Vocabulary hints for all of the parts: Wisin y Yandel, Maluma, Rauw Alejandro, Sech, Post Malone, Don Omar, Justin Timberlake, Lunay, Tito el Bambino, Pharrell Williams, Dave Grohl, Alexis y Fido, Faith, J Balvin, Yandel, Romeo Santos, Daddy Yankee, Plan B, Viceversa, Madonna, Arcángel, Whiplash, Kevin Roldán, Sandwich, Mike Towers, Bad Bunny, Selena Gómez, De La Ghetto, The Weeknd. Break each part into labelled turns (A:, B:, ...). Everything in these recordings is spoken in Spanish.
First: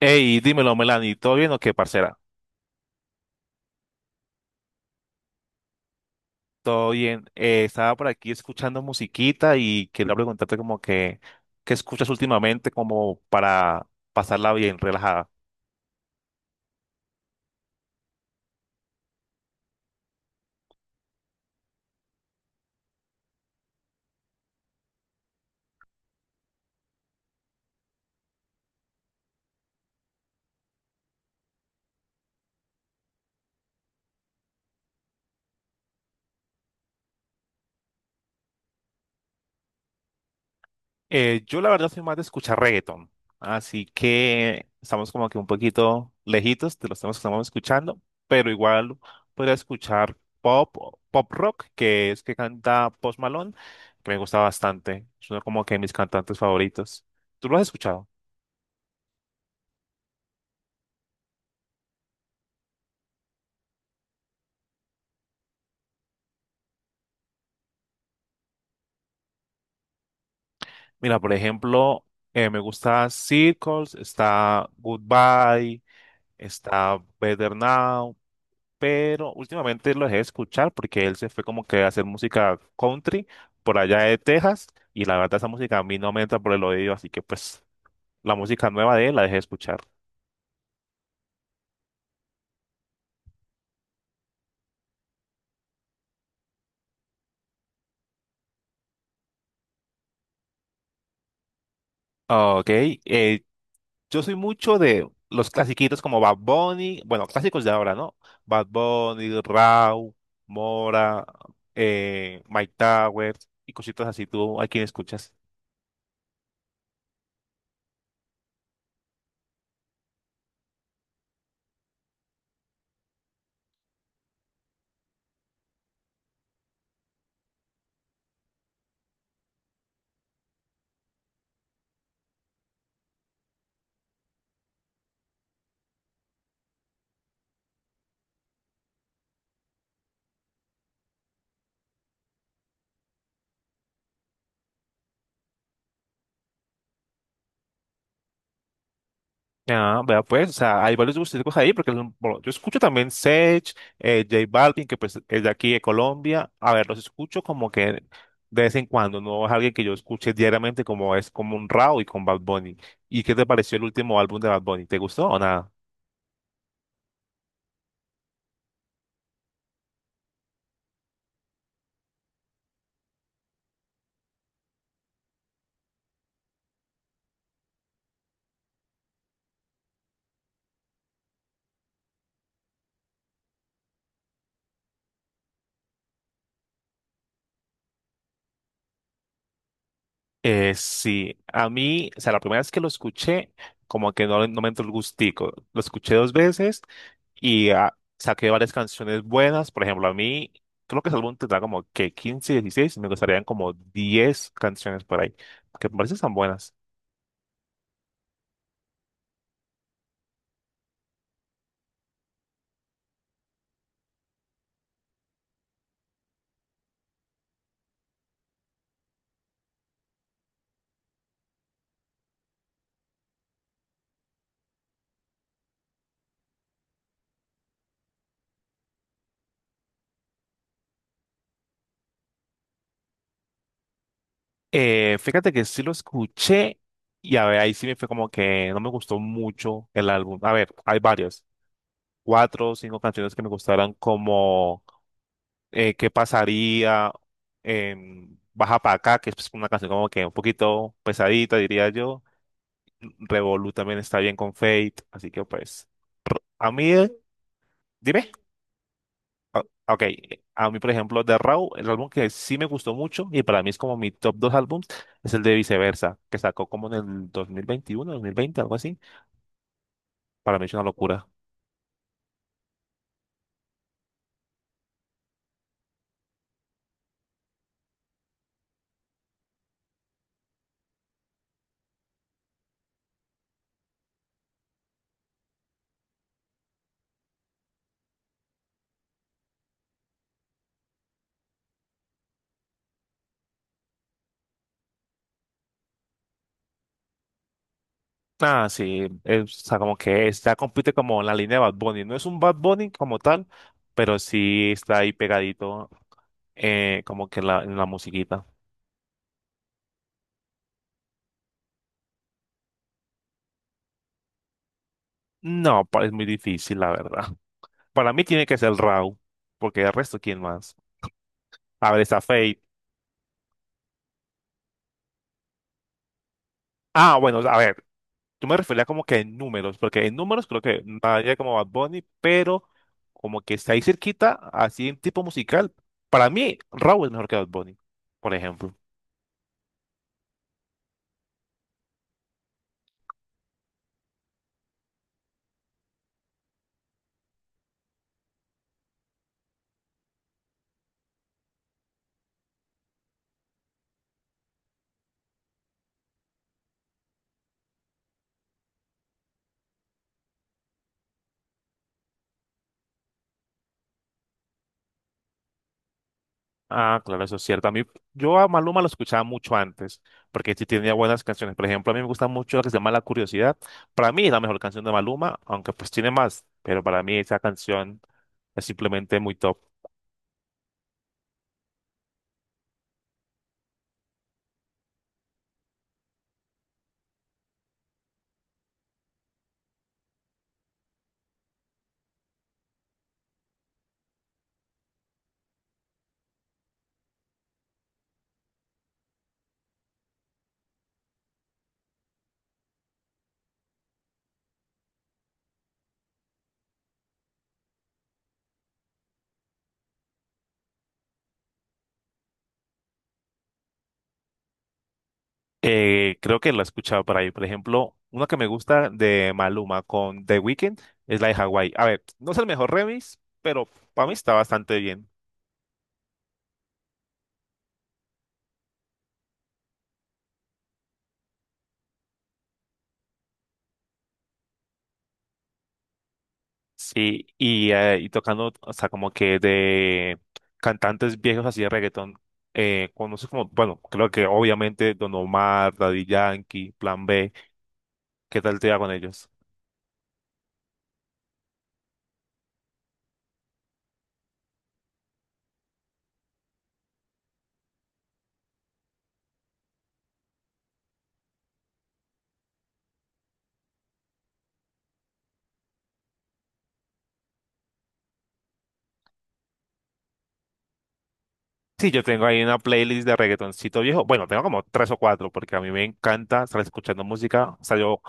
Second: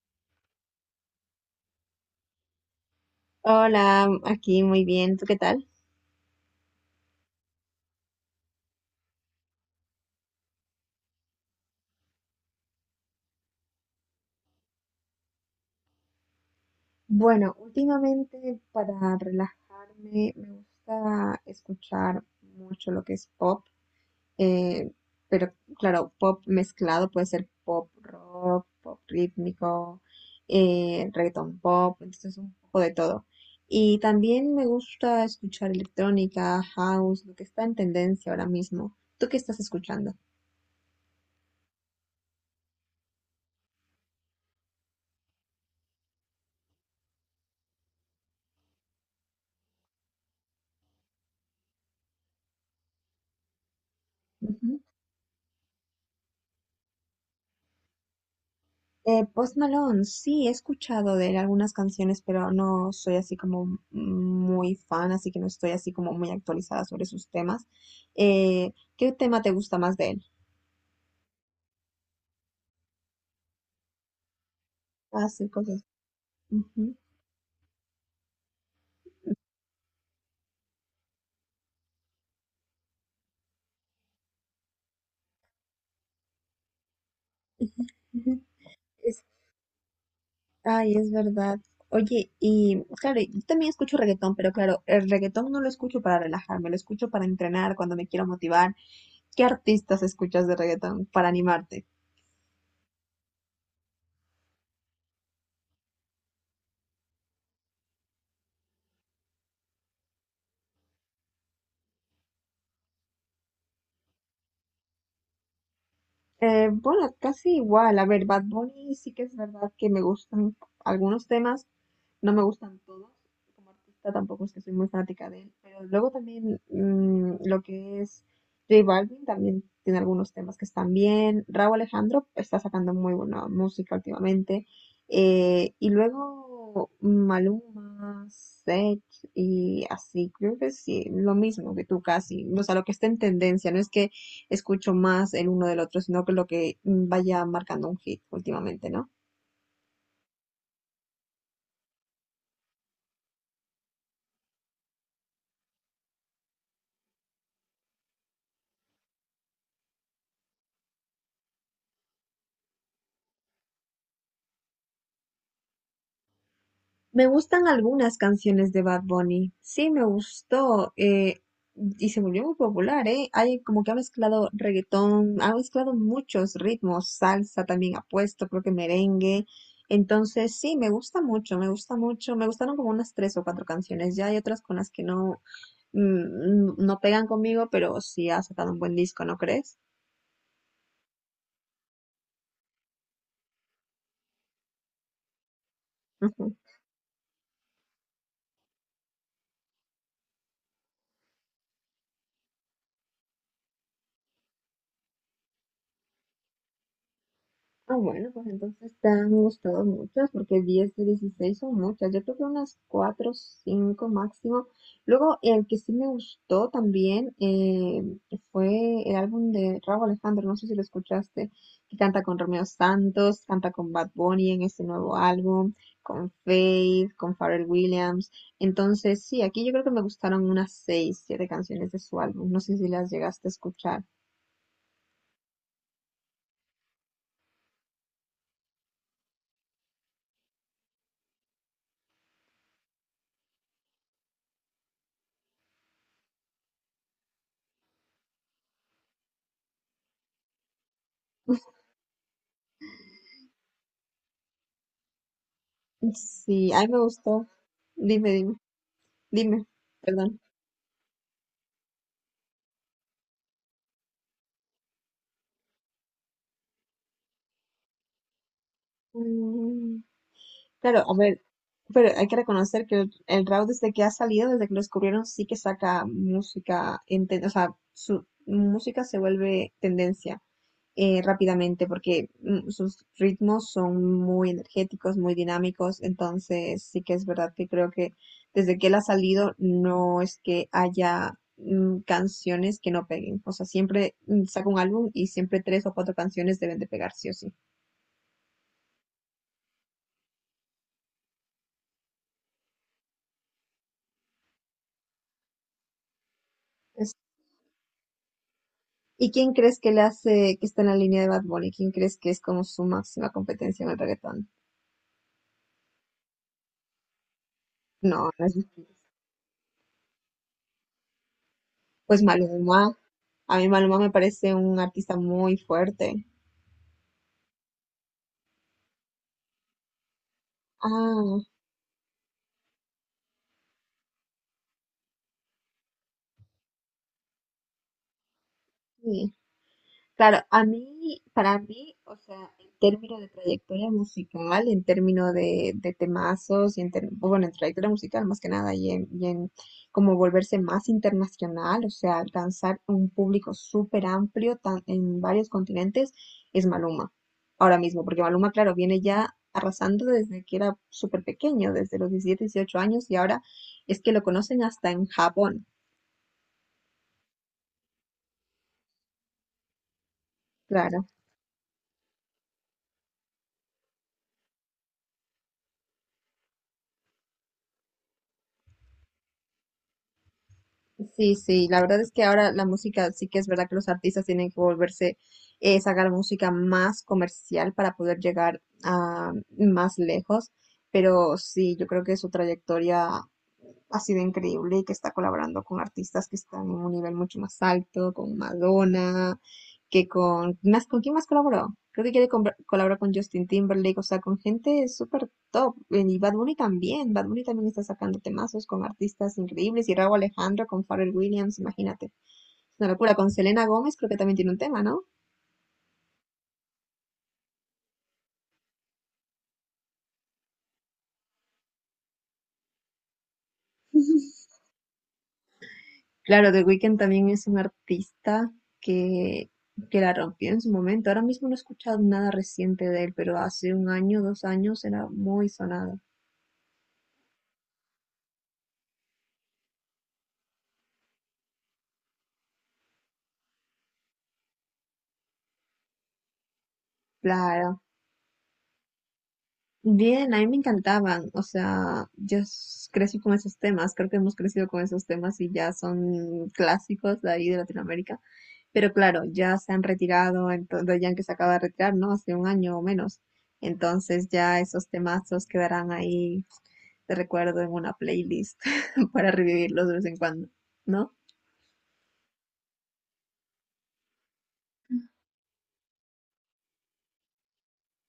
A: Hey, dímelo, Melanie, ¿todo bien o qué, parcera?
B: Hola, aquí muy bien, ¿tú qué tal?
A: Todo bien. Estaba por aquí escuchando musiquita y quería preguntarte ¿qué escuchas últimamente como para pasarla bien, relajada?
B: Bueno, últimamente para relajarme me gusta escuchar mucho lo que es pop, eh, pero claro, pop mezclado puede ser pop rock, pop rítmico, reggaeton pop, entonces un poco de todo. Y también me gusta escuchar electrónica, house, lo que está en tendencia ahora mismo. ¿Tú qué estás escuchando?
A: Yo la verdad soy más de escuchar reggaeton, así que estamos como que un poquito lejitos de los temas que estamos escuchando, pero igual podría escuchar pop, pop rock, que es que canta Post Malone, que me gusta
B: Ujú.
A: bastante. Es uno como que de mis cantantes favoritos. ¿Tú lo has escuchado?
B: Post Malone, sí, he escuchado de él algunas canciones, pero no soy así como muy fan, así que no estoy así como muy actualizada sobre sus temas. ¿Qué tema te gusta más de él?
A: Mira, por ejemplo, me gusta Circles, está
B: Hacer
A: Goodbye,
B: cosas. Ujú,
A: está Better Now, pero últimamente lo dejé de escuchar porque él se fue como que a hacer música country por allá de Texas y la verdad esa música a mí no me entra por el oído, así que pues
B: ujú, ujú.
A: la música nueva de él la
B: Es-
A: dejé de escuchar.
B: ay, es verdad. Oye, y claro, yo también escucho reggaetón, pero claro, el reggaetón no lo escucho para relajarme, lo escucho para entrenar, cuando me quiero motivar. ¿Qué artistas escuchas de reggaetón para animarte?
A: Ok, yo soy mucho de los clasiquitos como Bad Bunny, bueno, clásicos de ahora, ¿no? Bad Bunny, Rauw, Mora, Mike Towers y cositas así. ¿Tú a quién escuchas?
B: Bueno, casi igual. A ver, Bad Bunny sí que es verdad que me gustan algunos temas, no me gustan todos. Como artista tampoco es que soy muy fanática de él. Pero luego también lo que es J Balvin también tiene algunos temas que están bien. Rauw Alejandro está sacando muy buena música últimamente. Y luego Maluma, Sech y así. Creo que sí, lo mismo que tú casi. O sea, lo que está en tendencia. No es que escucho más el uno del otro, sino que lo que vaya marcando un hit últimamente, ¿no?
A: Ah, vea pues, o sea, hay varios gustos ahí, bueno, yo escucho también Sech, J Balvin, que pues es de aquí de Colombia. A ver, los escucho como que de vez en cuando, no es alguien que yo escuche diariamente como es como un Rauw y con Bad Bunny. ¿Y qué te pareció el último álbum de Bad Bunny? ¿Te gustó o nada?
B: Me gustan algunas canciones de Bad Bunny. Sí, me gustó. Y se volvió muy popular, ¿eh? Hay como que ha mezclado reggaetón, ha mezclado muchos ritmos, salsa también ha puesto, creo que merengue. Entonces, sí, me gusta mucho, me gusta mucho. Me gustaron como unas tres o cuatro canciones. Ya hay otras con las que no, mm, no pegan conmigo, pero sí ha sacado un buen disco, ¿no crees?
A: Sí, a mí, o sea, la primera vez que lo escuché, como que no, no me entró el gustico. Lo escuché dos
B: Ujú.
A: veces y saqué varias canciones buenas. Por ejemplo, a mí, creo que ese álbum tendrá como que 15, 16. Me gustarían como 10 canciones por ahí, que me parecen tan buenas.
B: Ah, bueno, pues entonces te han gustado muchas, porque 10 de 16 son muchas. Yo creo que unas 4, 5 máximo. Luego, el que sí me gustó también fue el álbum de Rauw Alejandro, no sé si lo escuchaste, que canta con Romeo Santos, canta con Bad Bunny en este nuevo álbum, con Faith, con Pharrell Williams. Entonces, sí, aquí yo creo que me gustaron unas 6, 7 canciones de su álbum. No sé si las llegaste a escuchar.
A: Fíjate que sí lo escuché y a ver, ahí sí me fue como que no me gustó mucho el álbum. A ver, hay varias, cuatro o cinco canciones que me gustaron como ¿qué pasaría? Baja para acá, que es pues, una canción como que un poquito pesadita, diría yo. Revolu también está bien con Fate, así que pues, a
B: Sí, a mí
A: mí,
B: me gustó.
A: dime,
B: Dime, dime.
A: ah,
B: Dime,
A: ok,
B: perdón.
A: a mí por ejemplo, de Raw, el álbum que sí me gustó mucho y para mí es como mi top dos álbums, es el de Viceversa, que sacó como en el 2021 2020 algo así,
B: Mm,
A: para mí es una
B: claro, a
A: locura.
B: ver, pero hay que reconocer que el Raw desde que ha salido, desde que lo descubrieron, sí que saca música, o sea, su música se vuelve tendencia rápidamente porque sus ritmos son muy energéticos, muy dinámicos, entonces sí que es verdad que creo que desde que él ha salido no es que haya canciones que no peguen, o sea, siempre saca un álbum y siempre tres o cuatro canciones deben de pegar sí o sí.
A: Ah, sí, es, o sea, como que ya compite como en la línea de Bad Bunny, no es un Bad Bunny como tal, pero sí está ahí pegadito en la musiquita.
B: ¿Y quién crees que le hace, que está en la línea de Bad Bunny? ¿Quién crees que es como su máxima competencia en el reggaetón?
A: No, es muy difícil, la verdad. Para mí
B: No,
A: tiene
B: no es,
A: que ser Raw, porque el resto, ¿quién más? A ver, está
B: pues
A: Fate.
B: Maluma. A mí Maluma me parece un artista muy fuerte.
A: Ah, bueno, a ver, yo me refería como que en números, porque en números creo que nadie
B: Ah,
A: como Bad Bunny, pero como que está ahí cerquita, así en tipo musical. Para mí, Raw es mejor que Bad Bunny, por ejemplo.
B: sí. Claro, a mí, para mí, o sea, en términos de, trayectoria musical, en términos de temazos, bueno, en trayectoria musical más que nada, y en como volverse más internacional, o sea, alcanzar un público súper amplio en varios continentes, es Maluma, ahora mismo, porque Maluma, claro, viene ya arrasando desde que era súper pequeño, desde los 17, 18 años, y ahora es que lo conocen hasta en Japón,
A: Ah, claro, eso es cierto. A mí, yo a Maluma lo escuchaba mucho antes, porque sí tenía
B: claro.
A: buenas canciones. Por ejemplo, a mí me gusta mucho la que se llama La Curiosidad. Para mí es la mejor canción de Maluma, aunque pues tiene más, pero para mí esa canción es simplemente muy top.
B: Sí, sí, la verdad es que ahora la música, sí que es verdad que los artistas tienen que volverse, sacar música más comercial para poder llegar a más lejos, pero sí, yo creo que su trayectoria ha sido increíble y que está colaborando con artistas que están en un nivel mucho más alto, con Madonna, Más, ¿con quién más colaboró? Creo que quiere colaborar con Justin Timberlake, o sea, con gente súper top. Y Bad Bunny también está sacando temazos con artistas increíbles. Y Rauw Alejandro con Pharrell Williams, imagínate. Es una locura. Con Selena Gómez creo que también tiene un tema, ¿no?
A: Creo que la he escuchado por ahí. Por ejemplo, una que me gusta de Maluma con The Weeknd es la de Hawaii. A ver, no es el mejor remix, pero para mí está bastante bien.
B: Claro, The Weeknd también es un artista que, que la rompió en su momento. Ahora mismo no he escuchado nada reciente de él, pero hace un año, 2 años era muy sonado.
A: Sí, y, tocando, o sea, como que de cantantes viejos así de reggaetón, conoces como, bueno, creo que obviamente Don Omar, Daddy Yankee, Plan B,
B: Claro.
A: ¿qué tal te va con ellos?
B: Bien, a mí me encantaban. O sea, crecí con esos temas. Creo que hemos crecido con esos temas y ya son clásicos de ahí de Latinoamérica. Pero claro, ya se han retirado, entonces ya que se acaba de retirar, ¿no? Hace un año o menos. Entonces ya esos temazos quedarán ahí te recuerdo en una playlist para revivirlos de vez en cuando, ¿no?
A: Sí, yo tengo ahí una playlist de reggaetoncito viejo, bueno, tengo como tres o cuatro, porque a mí me encanta estar escuchando música, o sea, yo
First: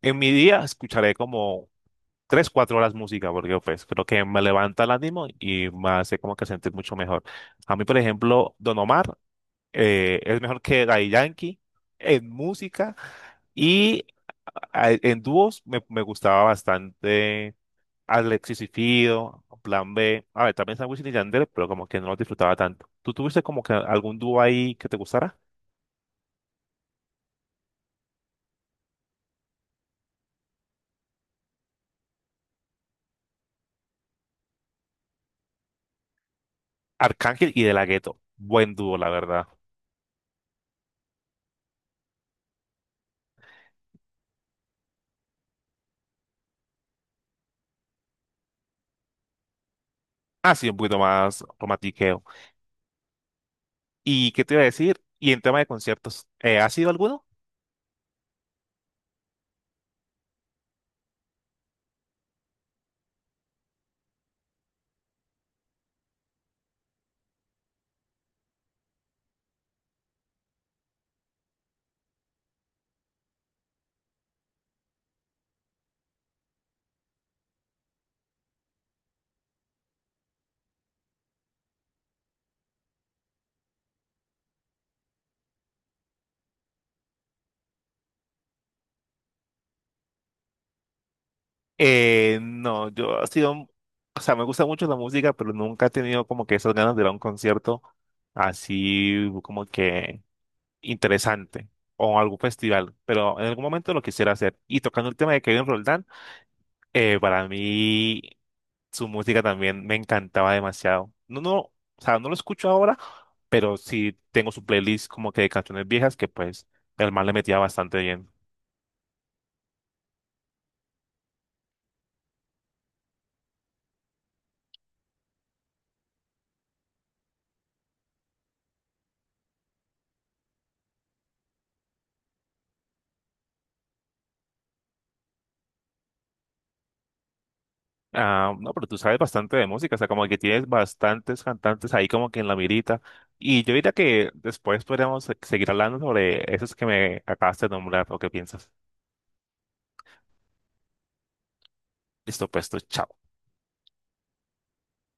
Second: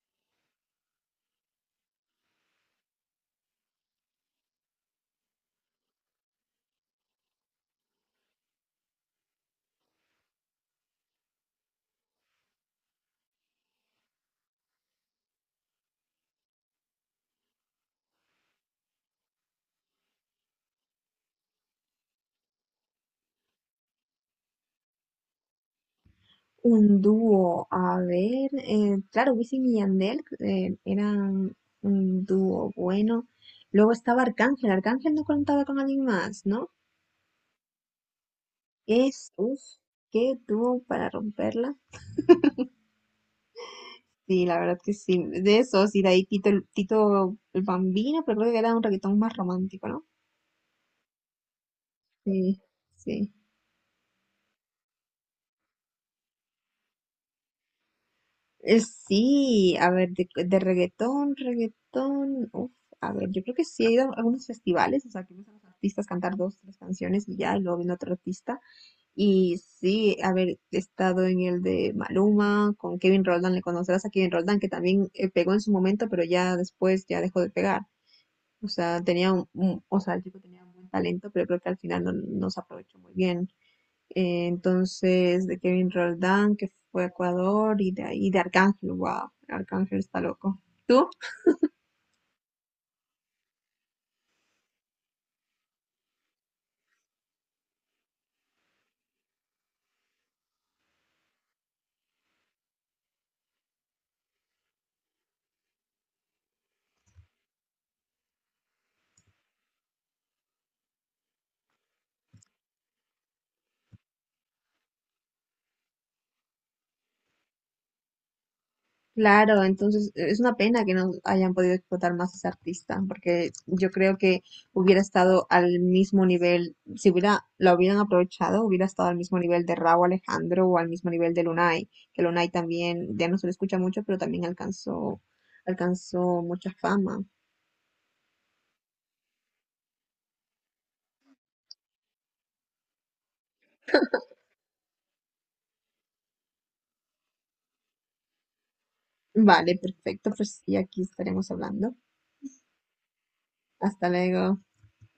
A: en mi día escucharé como tres, cuatro horas música, porque pues creo que me levanta el ánimo y me hace como que sentir mucho mejor. A mí, por ejemplo, Don Omar. Es mejor que Daddy Yankee en música y en dúos me gustaba bastante Alexis y Fido, Plan B, a ver, también Sandwich y Yandel, pero como que no los disfrutaba tanto. ¿Tú tuviste como que algún dúo ahí que te gustara?
B: Un dúo, a ver, claro, Wisin y Yandel eran un dúo bueno. Luego estaba Arcángel, Arcángel no contaba con alguien más, ¿no?
A: Arcángel y De La Ghetto, buen dúo, la
B: Es,
A: verdad.
B: uff, qué dúo para romperla. Sí, la verdad que sí, de esos, y de ahí Tito, Tito el Bambino, pero creo que era un reggaetón más romántico, ¿no?
A: Así un poquito más romantiqueo.
B: Sí, sí.
A: ¿Y qué te iba a decir? ¿Y en tema de conciertos, has ido a alguno?
B: Sí, a ver, de reggaetón, reggaetón, uf, a ver, yo creo que sí he ido a algunos festivales, o sea, que ves a los artistas cantar dos, tres canciones y ya, y luego viene otro artista. Y sí, a ver, he estado en el de Maluma, con Kevin Roldán, le conocerás a Kevin Roldán, que también pegó en su momento, pero ya después ya dejó de pegar. O sea, tenía o sea, el chico tenía un buen talento, pero creo que al final no se aprovechó muy bien entonces de Kevin Roldán, que fue a Ecuador, y de, Arcángel, wow, Arcángel está loco. ¿Tú?
A: No, yo ha sido, un- o sea, me gusta mucho la música, pero nunca he tenido como que esas ganas de ir a un concierto así como que interesante o algún festival, pero en algún momento lo quisiera hacer. Y tocando el tema de Kevin Roldán, para mí su música también me encantaba demasiado. No, no, o sea, no lo escucho ahora, pero sí tengo su playlist como que de canciones viejas que pues el man le metía bastante bien.
B: Claro, entonces es una pena que no hayan podido explotar más a ese artista, porque yo creo que hubiera estado al mismo nivel, si hubiera, la hubieran aprovechado, hubiera estado al mismo nivel de Rauw Alejandro o al mismo nivel de Lunay, que Lunay también, ya no se le escucha mucho, pero también alcanzó, alcanzó mucha fama.
A: Ah, no, pero tú sabes bastante de música, o sea, como que tienes bastantes cantantes ahí como que en la mirita. Y yo diría que después podríamos seguir hablando sobre esos que me acabaste de nombrar o qué piensas.
B: Vale, perfecto, pues y aquí estaremos hablando.
A: Listo, pues, tú, chao.
B: Hasta luego.